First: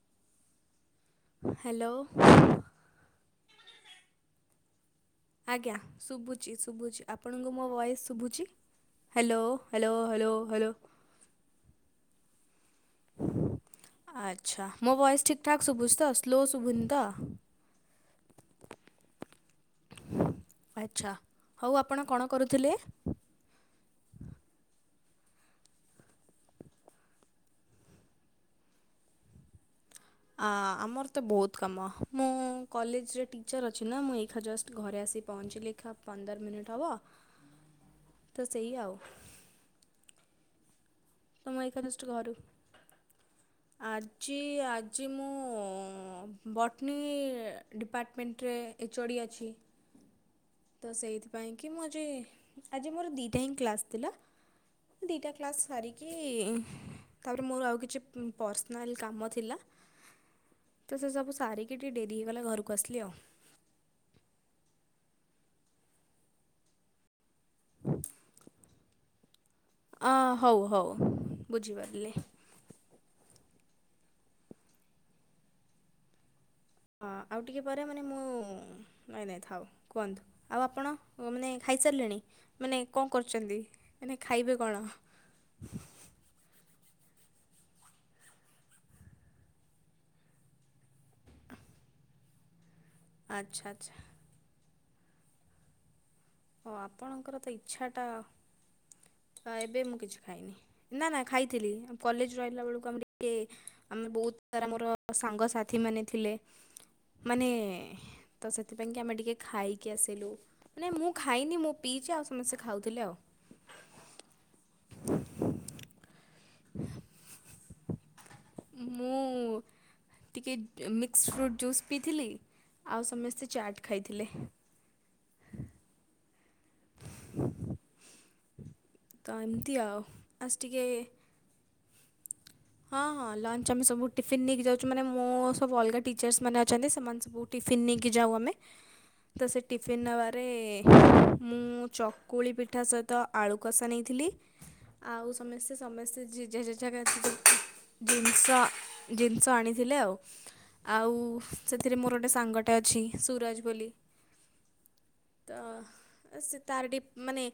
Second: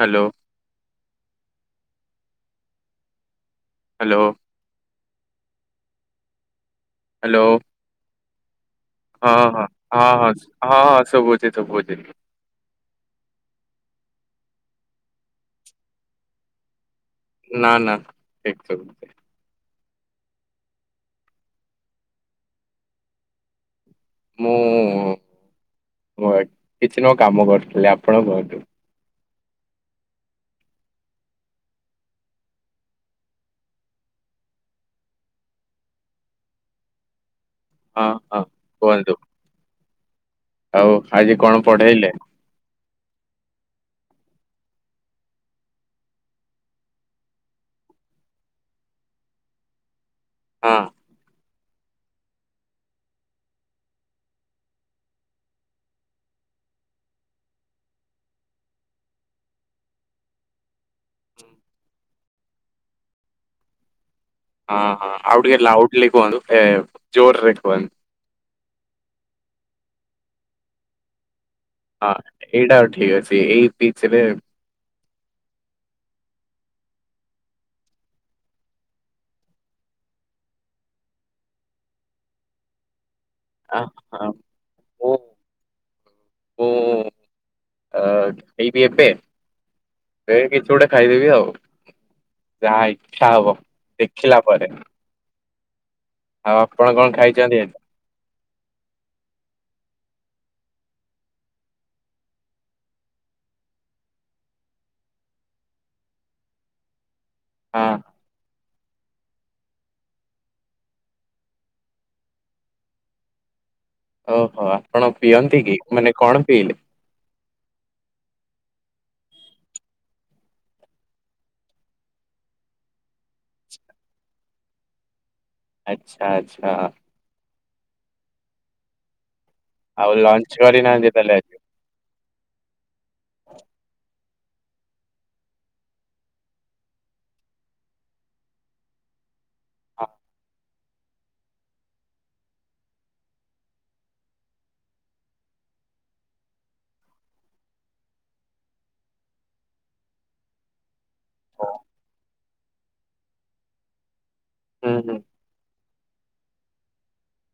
Hello hello hello ଆଜ୍ଞା ଶୁଭୁଛି ଶୁଭୁଛି ହ୍ୟାଲୋ ଆପଣଙ୍କୁ ମୋ ଭଏସ୍ ଶୁଭୁଛି। ହଁ ହ୍ୟାଲୋ ହଁ ହ୍ୟାଲୋ ହଁ ହ୍ୟାଲୋ ହଁ ହ୍ୟାଲୋ ହଁ ହଁ ଶୁବୁଛି ଶୁ। ଆଚ୍ଛା ମୋ ଭୋଏସ ଠିକ ଠାକ ସୁଭୁଝି ତ ସ୍ଲୋ ସୁୁଭୁନି ତ ନା ନା ଏକ ଆଚ୍ଛା ହଉ ଆପଣ କଣ କରୁଥିଲେ? ମୁଁ କିଛି ନୂଆ କାମ କରୁଥିଲି ଆପଣଙ୍କ ଘରଠୁ ଆ ଆମର ତ ବହୁତ କାମ ମୁଁ ମୁଁ କଲେଜରେ ଟିଚର୍ ଅଛି ନା ମୁଁ ଏଇା ଜଷ୍ଟ ଘରେ ଆସିି ପହଞ୍ଚିଲିଖା ପନ୍ଦର ମିନିଟ୍ ହେବ। ହଁ ହଁ ତ ସେଇ ଆଉ। କୁହନ୍ତୁ ଆଉ ଆଜି ତ ମୁଁ କଣ ଏଇଖା ଜଷ୍ଟ ପଢେଇଲେ? ଘରୁ ଆଜି ଆଜି ମୁଁ ବଟନୀ ଡିପାର୍ଟମେଣ୍ଟରେ। ଏଚୋଡ଼ି ଅଛି। ହଁ ତ ସେଇଥିପାଇଁ କି ମୁଁ ଯେ ଆଜି ମୋର ଦୁଇଟା ହିଁ କ୍ଲାସ୍ ଥିଲା। ଦୁଇଟା କ୍ଲାସ୍ ସାରିକି ତାପରେ ମୋର ଆଉ କିଛି ପର୍ସନାଲ କାମ ଥିଲା। ତ ସେସବୁ ସାରିକି ଟିକେ ଡେରିଗଲା ଘରକୁ ଆସିଲି ଆଉ। ହଁ ହଁ ଆଉ ଟିକେ ଲାଉଡଲି କୁହନ୍ତୁ ଜୋର ରେ କୁହନ୍ତୁ। ଅ ହଉ ହଉ ବୁଝିପାରିଲ। ହଁ ଏଇଟା ଆଉ ଠିକ ଅଛି ଏଇ ପିଚ ରେ ହଁ ଆଉ ଟିକିଏ ପରେ ମାନେ ମୁଁ ନାଇଁ ନାଇଁ ଥାଉ କୁହନ୍ତୁ ଆଉ ଆପଣ ମାନେ ଖାଇସାରିଲେଣି? ମାନେ କଣ କରୁଛନ୍ତି, ଆ ମାନେ ହଁ ଖାଇବେ କଣ? ମୁ ଅ ଖାଇବି ଏବେ। ଏ କିଛି ଗୋଟେ ଖାଇଦେବି ଆଉ ଯାହା ଇଚ୍ଛା ହବ ଆଚ୍ଛା ଆଚ୍ଛା ଦେଖିଲା ପରେ। ଆଉ ଓ ଆପଣ କଣ ଆପଣଙ୍କର ଖାଇଛନ୍ତି ଆଜି? ତ ଇଚ୍ଛାଟା ଏବେ ମୁଁ କିଛି ଖାଇନି। ନା ନା ଖାଇଥିଲି କଲେଜ ରୁ ଆଇଲା ବେଳକୁ ଆମର ଟିକେ ଆମେ ବହୁତ ସାରା ମୋର ମୋ ସାଙ୍ଗସାଥି ମାନେ ଥିଲେ। ମାନେ ହଁ ତ ସେଥିପାଇଁ କି ଆମେ ଟିକେ ଖାଇକି ଆସିଲୁ ମାନେ ମୁଁ ଖାଇନି ମୁଁ ପିଇଛି ଆଉ ସମସ୍ତେ ଖାଉଥିଲେ ଆଉ। ଓହୋ ଆପଣ ପିଅନ୍ତି କି, ମାନେ କଣ ପିଇଲେ? ମୁଁ ଟିକିଏ ମିକ୍ସ ଫ୍ରୁଟ୍ ଜୁସ୍ ପିଇଥିଲି। ଆଉ ସମସ୍ତେ ଚାଟ ଖାଇଥିଲେ। ଆଚ୍ଛା ଆଚ୍ଛା। ତ ଏମତି ଆଉ ଲଞ୍ଚ ଆସ ଟିକେ କରିନାହାନ୍ତି ତାହେଲେ ଆଜି? ହଁ ହଁ ଲଞ୍ଚ ଆମେ ସବୁ ଟିଫିନ୍ ନେଇକି ଯାଉଛୁ ମାନେ ମୁଁ ସବୁ ଅଲଗା ଟିଚର୍ ମାନେ ଅଛନ୍ତି ସେମାନେ ସବୁ ଟିଫନ୍ ନେଇକି ଯାଉ ଆମେ ତ ସେ ଟିଫନ୍ ନବାରେ ମୁଁ ଚକୁଳି ପିଠା ସହିତ ଆଳୁ କଷା ନେଇଥିଲି। ଆଉ ସମସ୍ତେ ସମସ୍ତେ ଜେଝା ଜେଜାକ ଜିନିଷ ଜିନିଷ ଆଣିଥିଲେ ଆଉ। ଆଉ ସେଥିରେ ମୋର ଗୋଟିଏ ସାଙ୍ଗଟା ଅଛି ସୁରଜ ବୋଲି। ହୁଁ ହୁଁ ତ ସେ ତାର ଡି ମାନେ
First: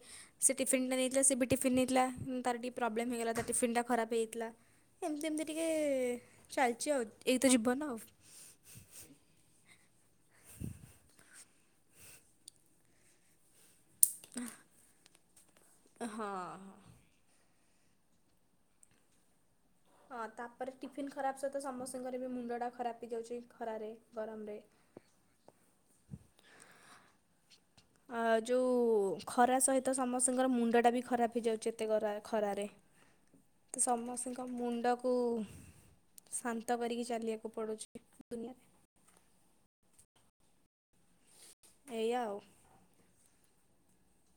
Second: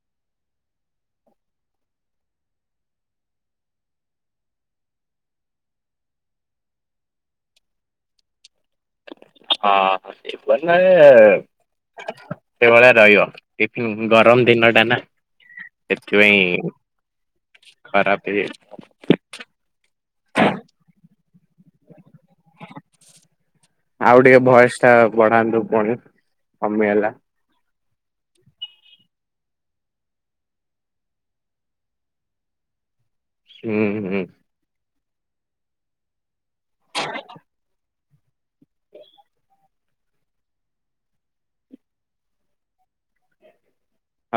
ସେ ଟିଫନ୍ଟା ନେଇଥିଲା ସେ ବି ଟିଫିନ୍ ନେଇଥିଲା ତାର ଟିକେ ପ୍ରୋବ୍ଲେମ୍ ହେଇଗଲା ତା ଟିଫିନ୍ଟା ଖରାପ ହେଇଥିଲା। ଏମିତି ଏମିତି ଟିକେ ଚାଲିଛି ଆଉ ଏଇ ତ ଜିବନ ଆଉ। ହଁପ ନାରେ ସେଭଳିଆ ରହିବ। ଏମ୍ ଗରମ ଦିନ ଟା ନା ହଁ। ସେଥିପାଇଁ ଖରାପେ [unintelligible] ହଁ ତାପରେ ଟିଫିିନ ଖରାପ ସହିତ ସମସ୍ତଙ୍କର ବି ମୁଣ୍ଡଟା ଖରାପ ହେଇଯାଉଛି ଖରାରେ ଆଉ ଟିକେ ଗରମରେ। ଭଏସ ବଢାନ୍ତୁ ପୁଣି କମିଗଲା। ଆ ଯୋଉ ଖରା ସହିତ ସମସ୍ତଙ୍କର ମୁଣ୍ଡଟା ବି ଖରାପ ହେଇଯାଉଛି ଏତେଗରା ଖରାରେ। [inaudible] ତ ହୁଁ ହୁଁ ସମସ୍ତଙ୍କ ମୁଣ୍ଡକୁ ଶାନ୍ତ କରିକି ଚାଲିବାକୁ ପଡୁଛି। ଏ ଦୁନିଆରେ। [inaudible] ଏଇଆ ଆଉ।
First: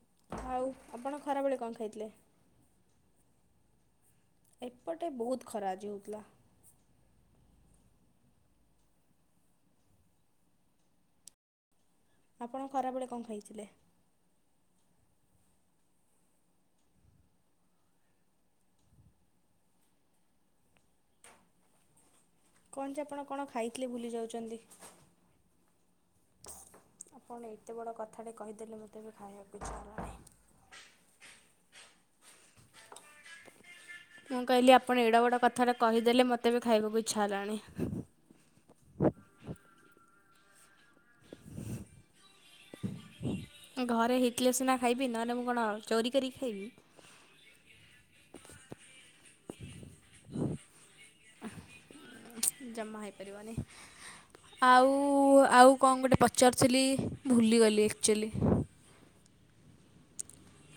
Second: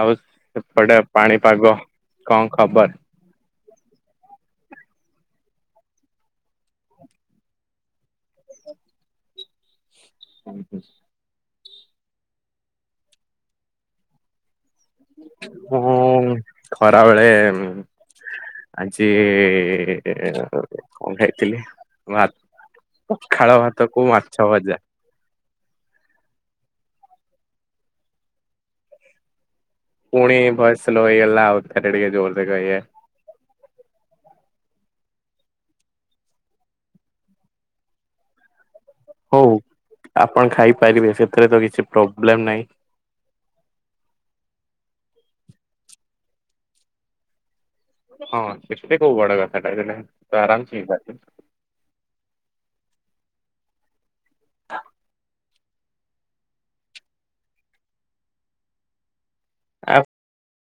ଆଉ ଆଉ ସେପଟେ ଆପଣ ଖରାବେଳେ କଣ ପାଣିପାଗ ଖାଇଥିଲେ? କଣ ଖବର? ଏପଟେ ବହୁତ ଖରାଆଜି ହଉଥିଲା। [unintelligible] ଆପଣ ଖରାବେଳେ କଁ ଖାଇଥିଲେ? ମୁଁ ଖରାବେଳେ ଆଜି କଣ ଖାଇଥିଲି? ଭା କଣ ଯେ ଆପଣ କଣ ପଖାଳ ଖାଇଥିଲେ ଭୁଲି ଭାତକୁ ଯାଉଛନ୍ତି। ମାଛଭଜା। ଆପଣ ଏତେ ବଡ଼ କଥାଟେ କହିଦେଲେ, ମୋତେ ଏବେ ଖାଇଆକୁ ଇଚ୍ଛା ହେଲା। ପୁଣି ଭଏସ୍ ସ୍ଲୋ ହେଇଗଲା, ଆଉଥରେ ଟିକେ ଜୋରରେ କହିବେ। ମୁଁ କହିଲି ଆପଣ ଏଡେବଡ଼ କଥାଟା କହିଦେଲେ, ମୋତେ ଏବେ ଖାଇବାକୁ ଇଚ୍ଛା ହେଲାଣି। ହଉ ଆପଣ ଖାଇପାରିବେ, ସେଥିରେ ତ କିଛି ପ୍ରୋବ୍ଲେମ୍ ନାହିଁ। ଘରେ ହେଇଥିଲି ସିନା ଖାଇବି, ନହେଲେ ମୁଁ କଣ ଚୋରି କରିକି ଖାଇବି। ହଁ ସେତେ କୋଉ ବଡ କଥାଟା ତ ଆରାମ ସେ ହେଇପାରିବ ଜମା ହେଇପାରିବନି ଆଉ ଆଉ କଣ ଗୋଟେ ପ ପଚାରୁଥିଲି ଭୁଲିଗଲି ଆକ୍ଚୁଆଲି ଆପ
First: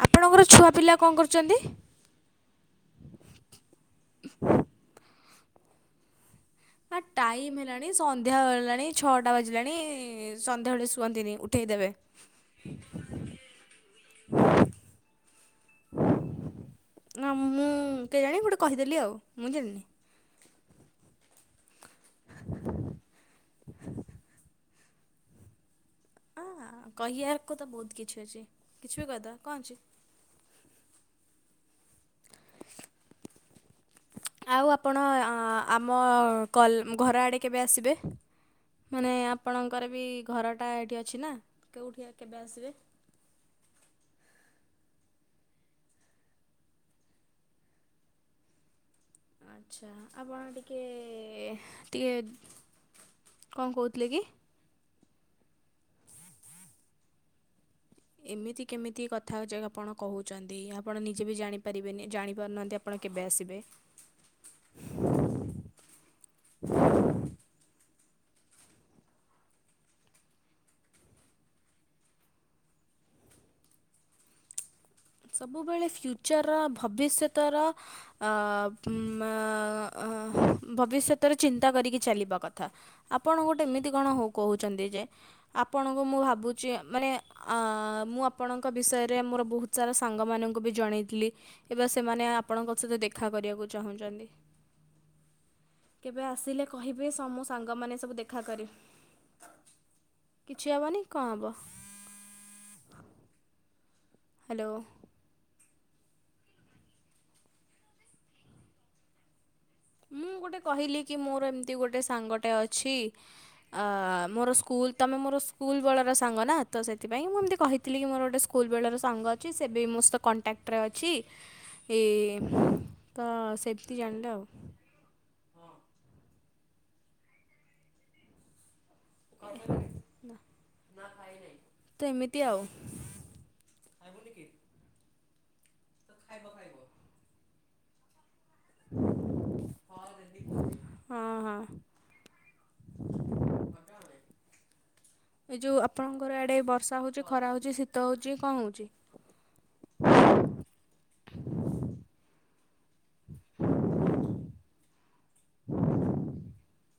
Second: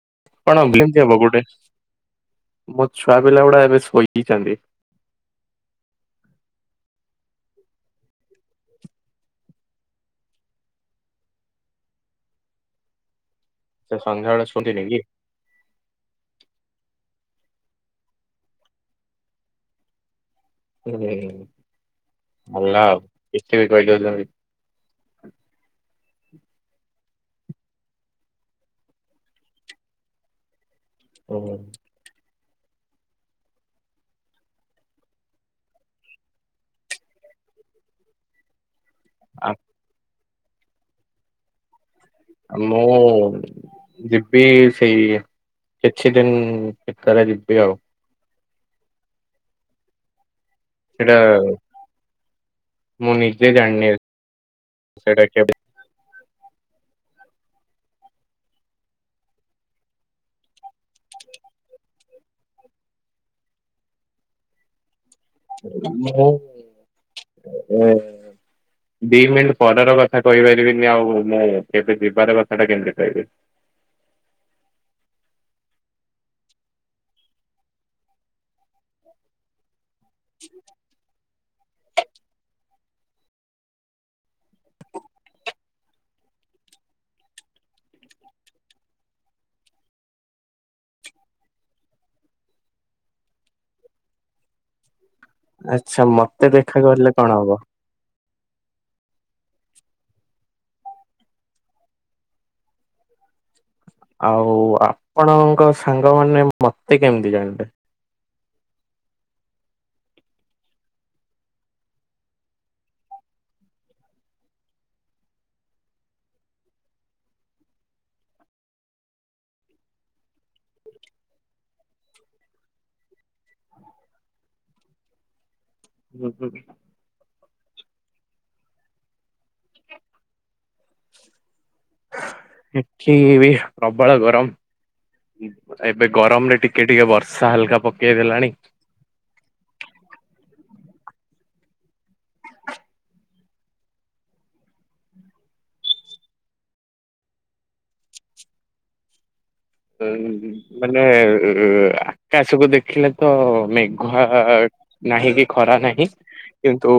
ଆପଣଙ୍କର [unintelligible] ଆପଣ ଛୁଆ ପିଲା କେମିତି କଣ ହବ ଗୁଡେ କରୁଛନ୍ତି? ମୋ ଛୁଆପିଲା ଗୁଡା ଏବେ ଶୋଇବିଚନ୍ତି। ନା ଟାଇମ୍ ହେଲାଣି, ସନ୍ଧ୍ୟା ହେଲାଣି, ଛଅଟା ବାଜିଲାଣି ସନ୍ଧ୍ୟାବେଳେ ଶୁଅନ୍ତିନି ଉଠେଇଦେବେ [unintelligible] ସେ ସନ୍ଧ୍ୟାବେଳେ ଶୁଅନ୍ତିନି କି? [unintelligible] ନା ମୁଁ କେଜାଣି ଗୋଟେ କହିଦେଲି ଆଉ ମୁଁ ଜାଣିନି [unintelligible] ଭଲ ଆଉ କିଛିବି କହିଦଉଚନ୍ତି ହଁ କହିବାକୁ ତ ବହୁତ କିଛି ଅଛି କିଛି ବି କହିଦବା କଣ ଅଛି। [unintelligible] ଆଉ ଆପଣ ଆମ କଲ୍ ଘର ଆଡ଼େ କେବେ ଆସିବେ? ମାନେ ଆ ଆପଣଙ୍କର ବି ଘରଟା ଏଇଠି ଅଛି ନା କେଉଠି ଆ କେବେ ଆ ଆସିବେ? ମୁଁ [unintelligible] ଯିବି ସେଇ କିଛି ଦିନି ଭିତରେ ଯିବି ଆଉ ଆଚ୍ଛା, ଆପଣ ଟି କେ ସେଇଟା ଟିକେ ମୁଁ ନିଜେ କଣ ଜାଣିନି କହୁଥିଲେ କି? ସେଇଟା କେବେ ଏମିତି କେମିତି କଥା ଅଯା ଆପଣ କହୁଚନ୍ତି ଆପଣ ନିଜେ ବି ଜାଣିପାରିବେନି ଜାଣିପାରୁନାହାନ୍ତି ଆ ଆପଣ କେବେ ଆସିବେ? ମୁଁ [unintelligible] ଦି ମିନିଟ୍ ପରର କଥା କହିପାରିବିନି ଆଉ ମୁଁ କେବେ ଯିବାର କଥାଟା କେମିତି କହିବି। ସବୁବେଳେ ଫ୍ୟୁଚରର ଭବିଷ୍ୟତର ଆମ ଆ ଆମ ଭବିଷ୍ୟତ ତର ଚିନ୍ତା କରିକି ଚାଲିବା କଥା ଆପଣ ଗୋଟେ ଏମିତି କଣ ହ କହୁଛନ୍ତି ଯେ ଆପଣଙ୍କୁ ମୁଁ ଭାବୁଛି ମାନେ ଆ ମୁଁ ଆପଣଙ୍କ ବିଷୟରେ ମୋର ବହୁତ ସାରା ସାଙ୍ଗମାନଙ୍କୁ ବି ଜଣେଇଥିଲି ଏବେ ସେମାନେ ଆପଣଙ୍କ ସହିତ ଦେଖା କରିବାକୁ ଚାହୁଁଚନ୍ତି। [unintelligible] ଆଚ୍ଛା କେବେ ମତେ ଆସିଲେ ଦେଖା କହିବେ କଲେ କଣ ମୋ ହବ ସାଙ୍ଗମାନେ ସବୁ ଦେଖ ଦେଖା କରି [unintelligible] କିଛି ହେବନି କଣ ହବ ଆଉ ହ୍ୟାଲୋ ଆପଣଙ୍କ ସାଙ୍ଗମାନେ ମତେ କେମିତି ଜାଣିଲେ? ମୁଁ ଗୋଟେ କହିଲି କି ମୋର ଏମିତି ଗୋଟେ ସାଙ୍ଗଟେ ଅଛି। ଆ ମୋର ସ୍କୁଲ ତମେ ମୋର ସ୍କୁଲ ବେଳର ସାଙ୍ଗ ନା ତ ସେଥିପାଇଁ ମୁଁ ଏମତି କହି ଥିଲିକି କିି ମୋର ଗୋଟଏ ସ୍କୁଲ ବେଳର ସାଙ୍ଗ ଅଛି ସେ ବି ମୋ ସହିତ କଣ୍ଟାକ୍ଟରେ ଅଛି। ଏଇ ତ ସେମତି ଜାଣିଲେ ଆଉ ହଁ [unintelligible] ତ ଏମିତି ଆଉ। ଏଠି ବି ପ୍ରବଳ ଗରମ। ଏବେ ଗରମ ରେ ଟିକେ ଟିକେ ବର୍ଷା ହାଲକା ପକେଇ ଦେଲାଣି। ହଁ ହଁ। ପଦେ ଏ ଯଉ ଆପଣଙ୍କର ଆଡ଼େ ବର୍ଷା ହଉଚି ଖରା ହଉଚି ଶୀତ ହଉଚି କଣ ହଉଚି। ଉ ମାନେ ଆକାଶକୁ ଦେଖିଲେ ତ ମେଘୁଆ। ନାହିଁ କି ଖରା ନାହିଁ କିନ୍ତୁ।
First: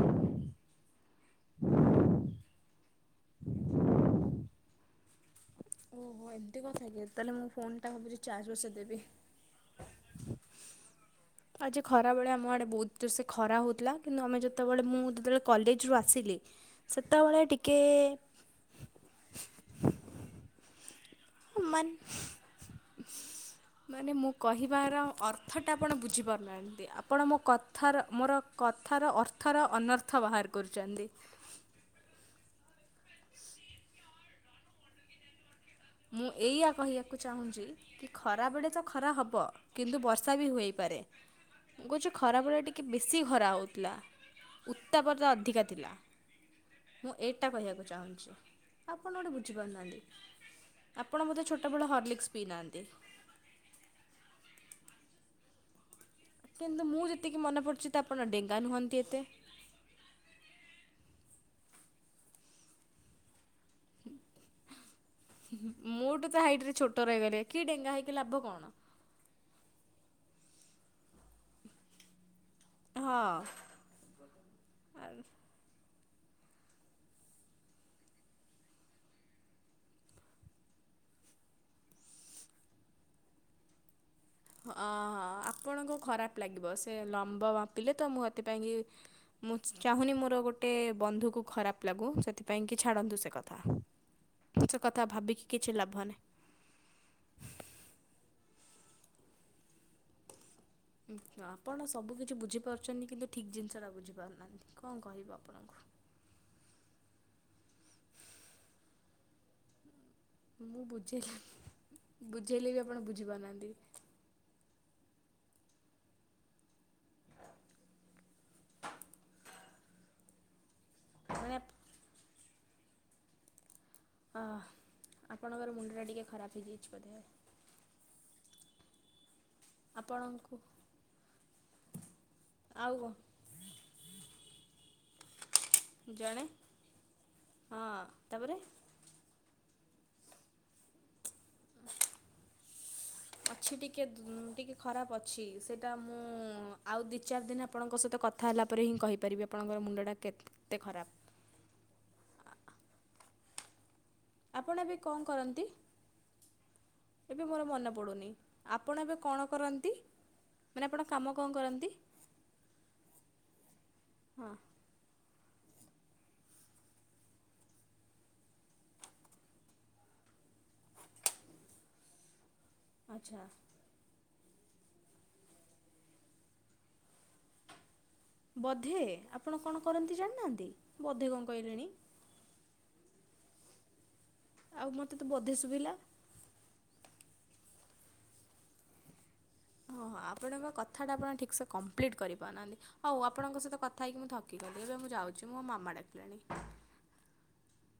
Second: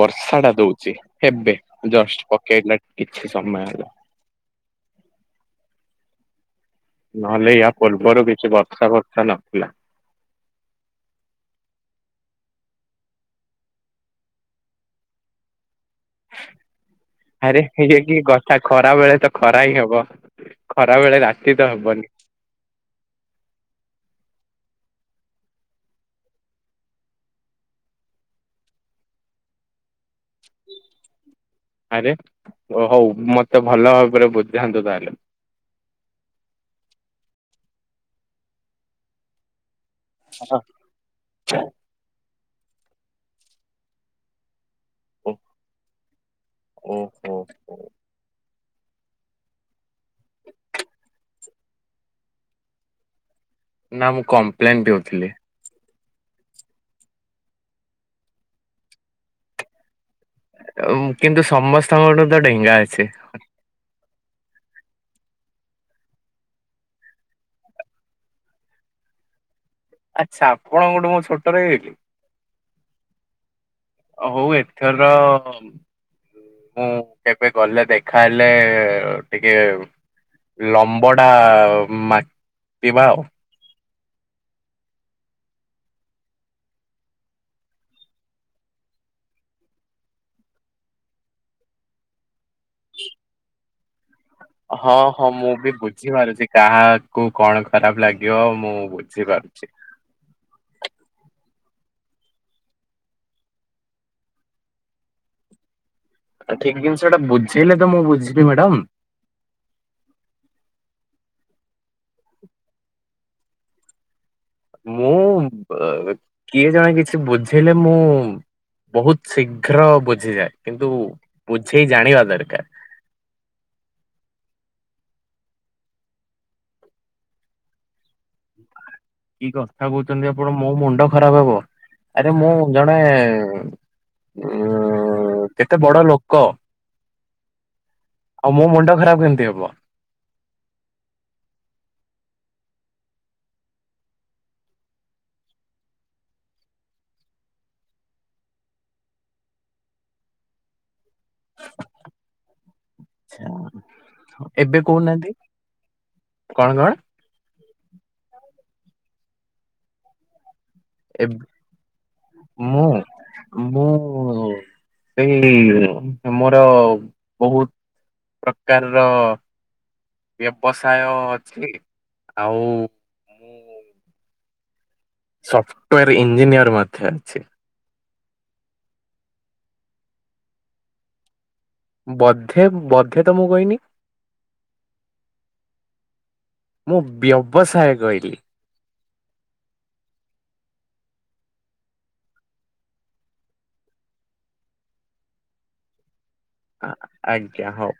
ବର୍ଷା ଟା ଦଉଚି ହେବେ ଜଷ୍ଟ ପକେଇଲା କିଛି ସମୟ ହେଲା। ଓହୋ ଏମିତି କଥା କି ତାହେଲେ ମୁଁ ନହେଲେ ଫୋନ୍ ଟା ଭାବୁଚି ଚାର୍ଜ ବସେଇଦେବି। ହେଲା। [inaudible] ଆଜି ଖରାବେଳେ ଆମ ଆଡ଼େ ବହୁତ ଜୋର ସେ ଖରା ହେଉଥିଲା କିନ୍ତୁ ଆମେ ଯେତେବେଳେ ମୁଁ ଯେତେବେଳେ କଲେଜରୁ ଆ ସିଲି ସେତେବେଳେ ଟିକେ ଆ ଖରା ବେଳେ ତ ଖରା ହିଁ ହବ ଖରା ବେଳେ ରାତି ତ ହବନି। ମାନେ ମାନେ ମୁଁ କହିବାର ଅର୍ଥ ଟା ଆପଣ ବୁଝିପାରୁନାହାନ୍ତି। ଏମତି ଆପଣ ମୋ କଥାର ମୋର କଥାର ଅର୍ଥର ଅନର୍ଥ ବାହାର କରୁଚନ୍ତି। ଆରେ ଓ ହଉ ମୋତେ ଭଲ ଭାବରେ ବୁଝାନ୍ତୁ ତାହେଲେ। ମୁଁ ଏଇଆ କହିବାକୁ ଚାହୁଁଛି କି ଖରାବେଳେ ତ ଖରା ହବ କିନ୍ତୁ ବ ର୍ଷା ବି ହୋଇପାରେ ମୁଁ କହୁଚି ଖରା ବେଳେ ଟିକେ ବେଶୀ ଖରା ହଉଥିଲା। ଓ ଉତ୍ତାପରତା ଅଧିକା ଥିଲା ମୁଁ ଓହୋ ଏଇଟା ହୋ। କହିବାକୁ ଚାହୁଁଛି। ଆପଣ ଗୋଟେ ବୁଝିପାରୁନାହାନ୍ତି। ଆପଣ ବୋଧେ ଛୋଟବେଳ ହର୍ଲିକ୍ସ ପିଇନାହାନ୍ତି। ନା ମୁଁ କଂପ୍ଲାନ ପିଉ ଥିଲି। କିନ୍ତୁ ମୁଁ ଯେତିକି ମନେ ପଡୁଛି ତ ଆପଣ ଡେଙ୍ଗା ନୁହଁନ୍ତି ଏତେ। କିନ୍ତୁ ସମସ୍ତଙ୍କଠୁ ତ ଡେଙ୍ଗା ଅଛି। ମୁଁ ଠୁ ତ ହାଇଟ ରେ ଛୋଟ ରହିଗଲେ କି ଡେଙ୍ଗା ହେଇକି ଲାଭ କଣ। ଆଚ୍ଛା ଆପଣଙ୍କ ଠୁ ମୁଁ ଛୋଟ ରହିଗଲି। ହଁ। ଅ ହଉ ଏଥରମ୍। ମୁଁ କେବେ ଗଲେ ଦେଖା ହେଲେ ଟିକେ। ଲମ୍ବଟା ମା ପିବା ଆଉ। ଅଁ ହଁ ଆପଣଙ୍କୁ ଖରାପ ଲାଗିବ ସେ ଲମ୍ବ ମାପିଲେ ତ ମୁଁ ଏଥିପାଇଁକି। ମୁଁ ଚାହୁଁନି ମୋର ଗୋଟେ ବନ୍ଧୁକୁ ଖରାପ ଲାଗୁ ସେଥିପାଇଁକି ଛାଡ଼ନ୍ତୁ ସେ କଥା। [inaudible] ହଁ କଥା ହଁ ଭାବିକି ମୁଁ କିଛି ବି ଲାଭ ନାହିଁ। ବୁଝିପାରୁଚି କାହା କୁ କଣ ଖରାପ ଲାଗିବ ମୁଁ ବୁଝିପାରୁଛି। ଆପଣ ସବୁ କିଛି ବୁଝିପାରୁଛନ୍ତି କିନ୍ତୁ ଠିକ୍ ଜିନିଷଟା ବୁଝିପାରୁନାହାନ୍ତି କଣ କହିବ ଆପଣଙ୍କୁ। ତ ଠିକ ଜିନିଷଟା ବୁଝେଇଲେ ତ ମୁଁ ବୁଝିବି ମ୍ୟାଡାମ। ମୁଁ ବୁଝେଇ ବୁଝେଇଲେ ବି ଆପଣ ବୁଝିପାରୁନାହାନ୍ତି। ହଁ ମୁଁ କିଏ ଜଣେ କିଛି ବୁଝେଇଲେ ମୁଁ ବହୁତ ଶୀଘ୍ର ବୁଝିଯାଏ କିନ୍ତୁ ମାନେ ବୁଝେଇ ଜାଣିବା ଦରକାର। ହଁ ଆପଣଙ୍କର ମୁଣ୍ଡଟା ଟିକେ ଖରାପ ହେଇଯାଇଛି ବୋଧେ। କି କହ କଥା କହୁଛନ୍ତି ଆପଣ ଆପଣଙ୍କୁ ମୋ ମୁଣ୍ଡ ଖରାପ ହବ ଆରେ ମୁଁ ଆଉ ଜଣେ କଣ ଉଁ କେତେ ବଡ ଜଣେ ଲୋକ ହଁ। ଆଉ ତାପରେ ମୋ ମୁଣ୍ଡ ଖରାପ୍ କେମିତି ହବ? [unintelligible] ଅଛି ଟିକେ ଟିକେ ଖରାପ୍ ଅଛି ସେଇଟା ମୁଁ ଆଉ ଦି ଚାରି ଦିନ୍ ଆପଣଙ୍କ ସହିତ କ କଥା ହେଲା ପରେ ହିଁ କହିପାରିବି ଆପଣଙ୍କର ମୁଣ୍ଡଟା କେତେ ଖରାପ୍। [unintelligible] ଆପଣ ଏବେ କଣ କହୁନାହାନ୍ତି କରନ୍ତି କଣ କଣ୍? ଏବେ ମୋର ମନେ ପଡୁନି ଆପଣ ଏବେ କଣ କରନ୍ତି? ମାନେ ଆପଣ କାମ ଏ କଣ କରନ୍ତି ମୁଁ ମୁଁ ହଁ ସେଇ ମୋର ବହୁ ପ୍ରକାର୍ ର ବ୍ୟବସାୟ ଅଛି ଆଉ ଆଚ୍ଛା। ସଫ୍ଟୱୋରେ ଇଞ୍ଜିନିୟର୍ ମଧ୍ୟ ଅଛି। ବୋଧେ ଆପଣ କଣ କରନ୍ତି ଜାଣିନାହାନ୍ତି ବୋଧେ କଣ କହିଲେଣି। ବଧେ ବଧେ ତ ମୁଁ କହିନି। ଆଉ ମତେ ତ ବଧେ ଶୁଭିଲା। ମୁଁ ବ୍ୟବସାୟ କହିଲି। ହଁ ହଁ ଆପଣଙ୍କ କଥାଟା ଆପଣ ଠିକ୍ ସେ କମ୍ପ୍ଲିଟ୍ କରିପାରୁନାହାନ୍ତି। ହଉ ଆପଣଙ୍କ ସହିତ କଥା ହେଇକି ମୁଁ ଥକି ଗଲି ଏବେ ମୁଁ ଯାଉଛି ମୋ ମାମା ଡାକିଲାଣି। ଆଁ ଆଜ୍ଞା ହଉ।